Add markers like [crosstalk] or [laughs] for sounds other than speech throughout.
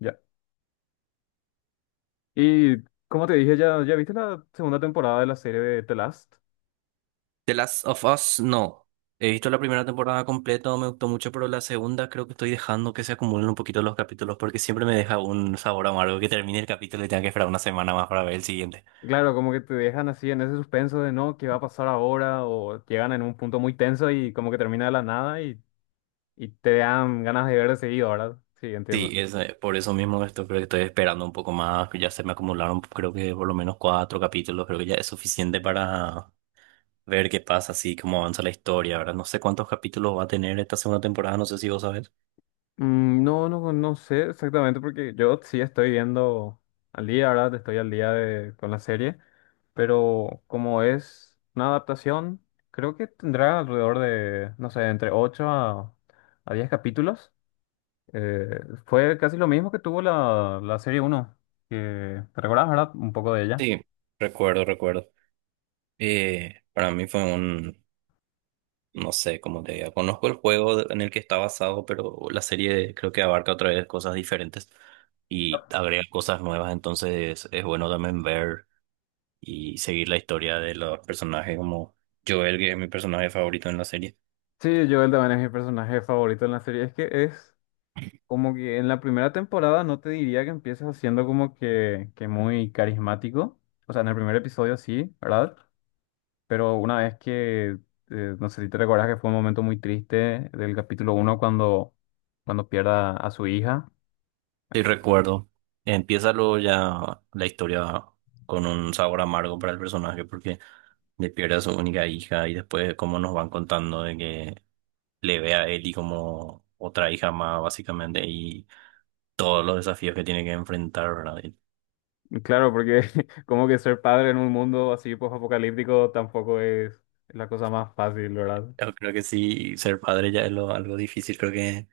Ya. Y como te dije, ya viste la segunda temporada de la serie de The Last. The Last of Us, no. He visto la primera temporada completa, me gustó mucho, pero la segunda creo que estoy dejando que se acumulen un poquito los capítulos porque siempre me deja un sabor amargo que termine el capítulo y tenga que esperar una semana más para ver el siguiente. Claro, como que te dejan así en ese suspenso de no, ¿qué va a pasar ahora? O llegan en un punto muy tenso y como que termina de la nada y te dan ganas de ver de seguido, ¿verdad? Sí, entiendo. Sí, es por eso mismo esto creo que estoy esperando un poco más, que ya se me acumularon creo que por lo menos cuatro capítulos, creo que ya es suficiente para ver qué pasa, así cómo avanza la historia, ahora no sé cuántos capítulos va a tener esta segunda temporada, no sé si vos sabés. Mm, no, no, no sé exactamente porque yo sí estoy viendo al día, ¿verdad? Estoy al día de, con la serie. Pero como es una adaptación, creo que tendrá alrededor de, no sé, entre 8 a 10 capítulos. Eh, Fue casi lo mismo que tuvo la serie uno. Que te recuerdas, ¿verdad? Un poco de ella. Sí, recuerdo. Para mí fue un... No sé cómo te diga. Conozco el juego de- en el que está basado, pero la serie creo que abarca otra vez cosas diferentes y agrega cosas nuevas. Entonces es bueno también ver y seguir la historia de los personajes como Joel, que es mi personaje favorito en la serie. Sí, Joel también es mi personaje favorito en la serie. Es que es como que en la primera temporada no te diría que empiezas siendo como que muy carismático. O sea, en el primer episodio sí, ¿verdad? Pero una vez que, no sé si te recuerdas que fue un momento muy triste del capítulo uno cuando pierda a su hija. Sí, recuerdo. Empieza luego ya la historia con un sabor amargo para el personaje porque le pierde a su única hija y después cómo nos van contando de que le ve a Ellie como otra hija más, básicamente, y todos los desafíos que tiene que enfrentar, ¿verdad? Y... Claro, porque [laughs] como que ser padre en un mundo así post-apocalíptico tampoco es la cosa más fácil, ¿verdad? Yo creo que sí, ser padre ya es lo, algo difícil, creo que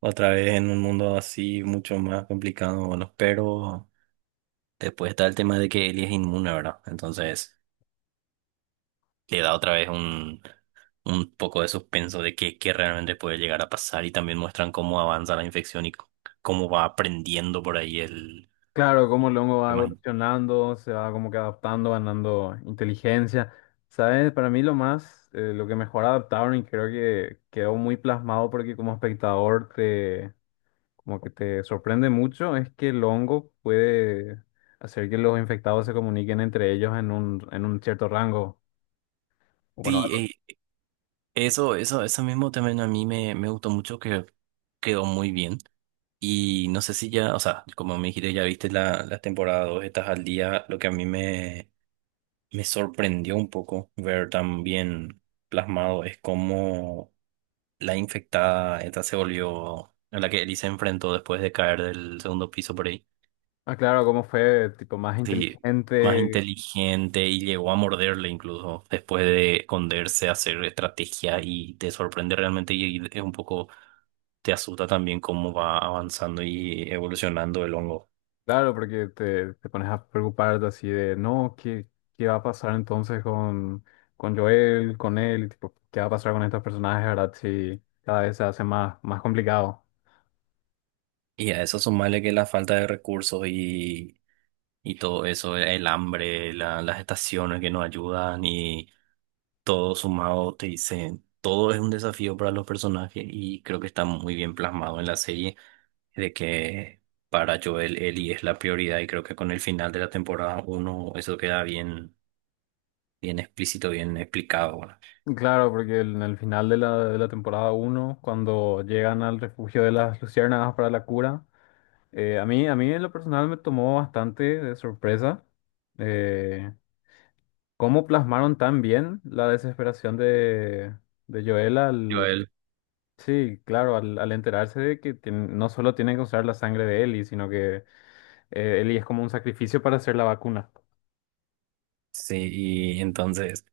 otra vez en un mundo así mucho más complicado, bueno, pero después está el tema de que Ellie es inmune, ¿verdad? Entonces le da otra vez un poco de suspenso de qué qué realmente puede llegar a pasar y también muestran cómo avanza la infección y c- cómo va aprendiendo por ahí el... Claro, como el hongo va tema. evolucionando, se va como que adaptando, ganando inteligencia. ¿Sabes? Para mí lo más, lo que mejor adaptaron y creo que quedó muy plasmado porque como espectador como que te sorprende mucho, es que el hongo puede hacer que los infectados se comuniquen entre ellos en un cierto rango. Bueno. Sí, eso mismo también a mí me gustó mucho que quedó muy bien. Y no sé si ya, o sea, como me dijiste, ya viste la temporada dos, estás al día. Lo que a mí me sorprendió un poco ver tan bien plasmado es cómo la infectada esta se volvió, a la que Ellie se enfrentó después de caer del segundo piso por ahí. Ah, claro, cómo fue tipo más Sí, más inteligente. inteligente, y llegó a morderle incluso después de esconderse, hacer estrategia, y te sorprende realmente y es un poco, te asusta también cómo va avanzando y evolucionando el hongo. Claro, porque te pones a preocuparte así de, no, ¿qué va a pasar entonces con, Joel, con él? Tipo, ¿qué va a pasar con estos personajes, verdad? Si cada vez se hace más, más complicado. Y a eso sumarle que la falta de recursos y todo eso, el hambre, la- las estaciones que no ayudan y todo sumado, te dicen, todo es un desafío para los personajes y creo que está muy bien plasmado en la serie de que para Joel Ellie es la prioridad y creo que con el final de la temporada uno eso queda bien, bien explícito, bien explicado, ¿verdad? Claro, porque en el final de la temporada uno, cuando llegan al refugio de las luciérnagas para la cura, a mí en lo personal me tomó bastante de sorpresa eh, cómo plasmaron tan bien la desesperación de Joel. Joel. Sí, claro, al enterarse de que no solo tienen que usar la sangre de Ellie, sino que Ellie es como un sacrificio para hacer la vacuna. Sí, y entonces...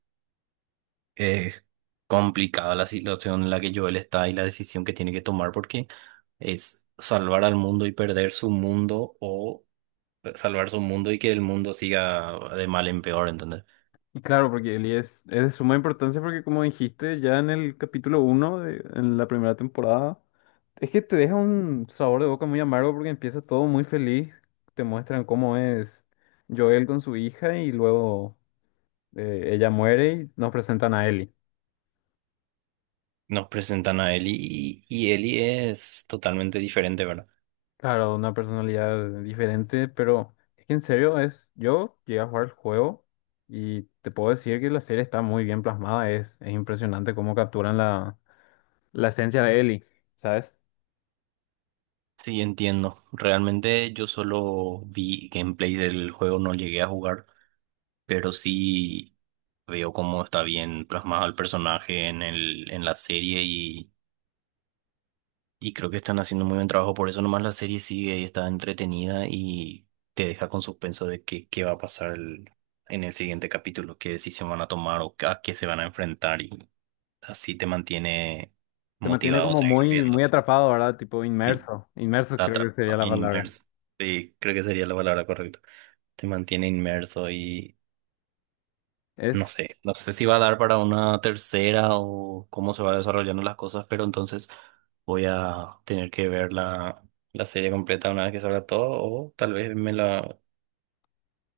Es complicada la situación en la que Joel está y la decisión que tiene que tomar porque es salvar al mundo y perder su mundo, o salvar su mundo y que el mundo siga de mal en peor, ¿entendés? Y claro, porque Ellie es de suma importancia porque como dijiste ya en el capítulo uno de en la primera temporada, es que te deja un sabor de boca muy amargo porque empieza todo muy feliz, te muestran cómo es Joel con su hija y luego ella muere y nos presentan a Ellie. Nos presentan a Ellie, y Ellie es totalmente diferente, ¿verdad? Claro, una personalidad diferente, pero es que en serio es, yo llegué a jugar el juego y te puedo decir que la serie está muy bien plasmada, es impresionante cómo capturan la, la esencia de Ellie, ¿sabes? Sí, entiendo. Realmente yo solo vi gameplay del juego, no llegué a jugar, pero sí veo cómo está bien plasmado el personaje en en la serie. Y creo que están haciendo muy buen trabajo, por eso nomás la serie sigue y está entretenida y te deja con suspenso de qué va a pasar el- en el siguiente capítulo, qué decisión van a tomar o a qué se van a enfrentar, y así te mantiene Te mantiene motivado a como seguir muy, muy viendo. atrapado, ¿verdad? Tipo Sí, inmerso, inmerso la creo que sería atrapa, la palabra. inmerso. Sí, creo que sería la palabra correcta. Te mantiene inmerso y... No Es, sé, no sé si va a dar para una tercera o cómo se va desarrollando las cosas, pero entonces voy a tener que ver la serie completa una vez que salga todo, o tal vez me la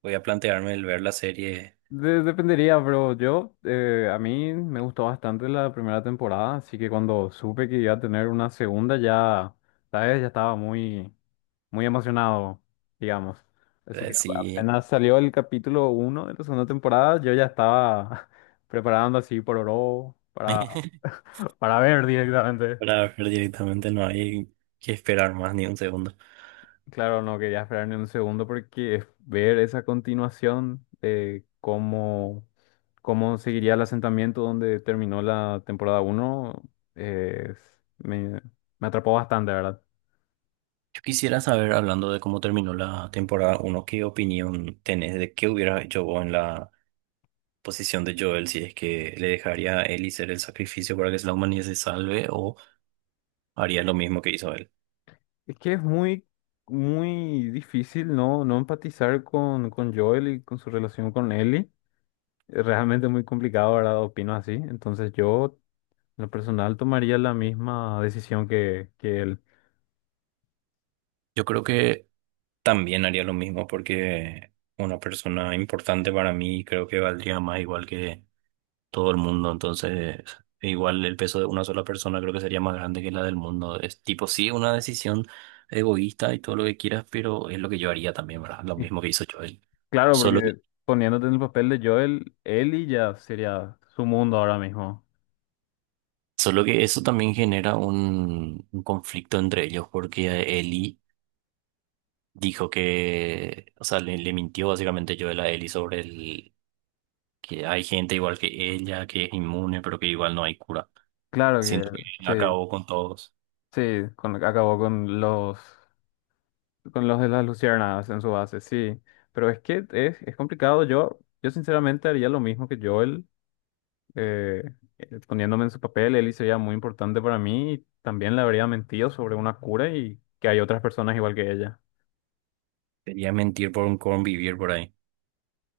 voy a plantearme el ver la serie. de- dependería, pero yo, a mí me gustó bastante la primera temporada, así que cuando supe que iba a tener una segunda ya, ¿sabes? Ya estaba muy... muy emocionado, digamos. Así que Si apenas salió el capítulo uno de la segunda temporada, yo ya estaba [laughs] preparando así por oro [laughs] para ver directamente. para ver directamente no hay que esperar más ni un segundo. Claro, no quería esperar ni un segundo porque ver esa continuación de cómo, cómo seguiría el asentamiento donde terminó la temporada 1 me, me atrapó bastante, ¿verdad? Yo quisiera saber, hablando de cómo terminó la temporada uno, ¿qué opinión tenés de qué hubiera hecho vos en la posición de Joel? Si es que le dejaría a Ellie ser el sacrificio para que la humanidad se salve, haría lo mismo que hizo él. Es que es muy, muy difícil no, no empatizar con Joel y con su relación con Ellie. Es realmente muy complicado, ¿verdad? Opino así. Entonces yo, en lo personal, tomaría la misma decisión que él. Yo creo que también haría lo mismo porque una persona importante para mí creo que valdría más igual que todo el mundo. Entonces, igual el peso de una sola persona creo que sería más grande que la del mundo. Es tipo, sí, una decisión egoísta y todo lo que quieras, pero es lo que yo haría también, ¿verdad? Lo Y mismo que hizo Joel. claro, Solo que, porque poniéndote en el papel de Joel, Ellie ya sería su mundo ahora mismo. solo que eso también genera un conflicto entre ellos porque Eli dijo que, o sea, le mintió básicamente Joel a Eli sobre el que hay gente igual que ella que es inmune, pero que igual no hay cura. Claro Siento que que sí, acabó con todos. sí, acabó con los de las luciérnagas en su base, sí. Pero es que es complicado. Yo sinceramente haría lo mismo que Joel, eh, poniéndome en su papel, Eli sería muy importante para mí y también le habría mentido sobre una cura y que hay otras personas igual que ella. Sería mentir por un convivir por ahí.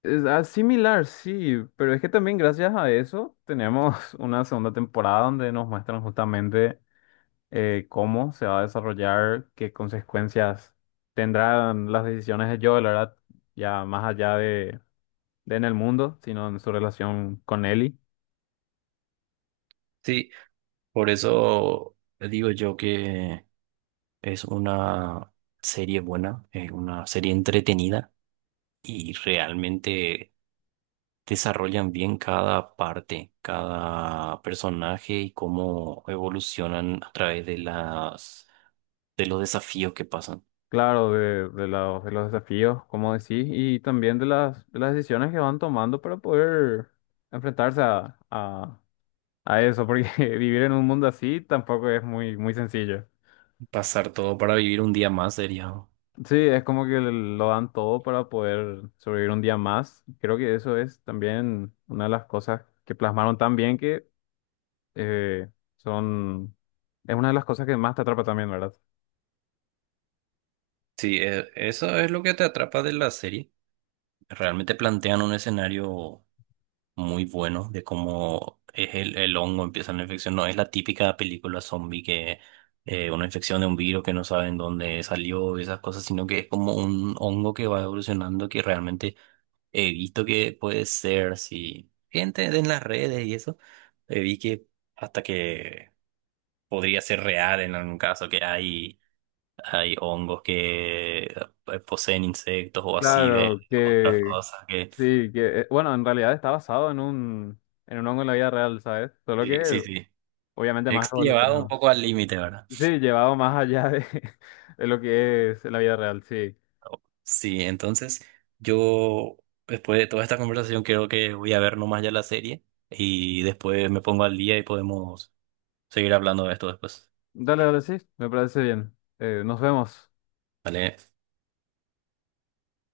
Es similar, sí, pero es que también gracias a eso tenemos [laughs] una segunda temporada donde nos muestran justamente cómo se va a desarrollar, qué consecuencias tendrán las decisiones de Joel, ¿verdad? Ya más allá de en el mundo, sino en su relación con Ellie. Sí, por eso digo yo que es una serie buena, es una serie entretenida y realmente desarrollan bien cada parte, cada personaje y cómo evolucionan a través de las de los desafíos que pasan. Claro, de los desafíos, como decís, y también de las decisiones que van tomando para poder enfrentarse a eso, porque [laughs] vivir en un mundo así tampoco es muy, muy sencillo. Pasar todo para vivir un día más sería. Sí, es como que lo dan todo para poder sobrevivir un día más. Creo que eso es también una de las cosas que plasmaron tan bien que eh, son... es una de las cosas que más te atrapa también, ¿verdad? Sí, e- eso es lo que te atrapa de la serie. Realmente plantean un escenario muy bueno de cómo es el hongo, empieza la infección. No es la típica película zombie que una infección de un virus que no saben dónde salió y esas cosas, sino que es como un hongo que va evolucionando, que realmente he visto que puede ser, si gente en las redes y eso, vi que hasta que podría ser real en algún caso que hay hay hongos que poseen insectos o así, ve Claro, otras que, cosas que... Sí, que bueno, en realidad está basado en un, hongo en la vida real, ¿sabes? Solo Sí, que sí, sí. obviamente He más llevado un evolucionado. poco al límite, ¿verdad? Sí, llevado más allá de, [laughs] de lo que es la vida real, sí. Sí, entonces yo después de toda esta conversación creo que voy a ver nomás ya la serie y después me pongo al día y podemos seguir hablando de esto después. Dale, dale, sí, me parece bien. Nos vemos. ¿Vale?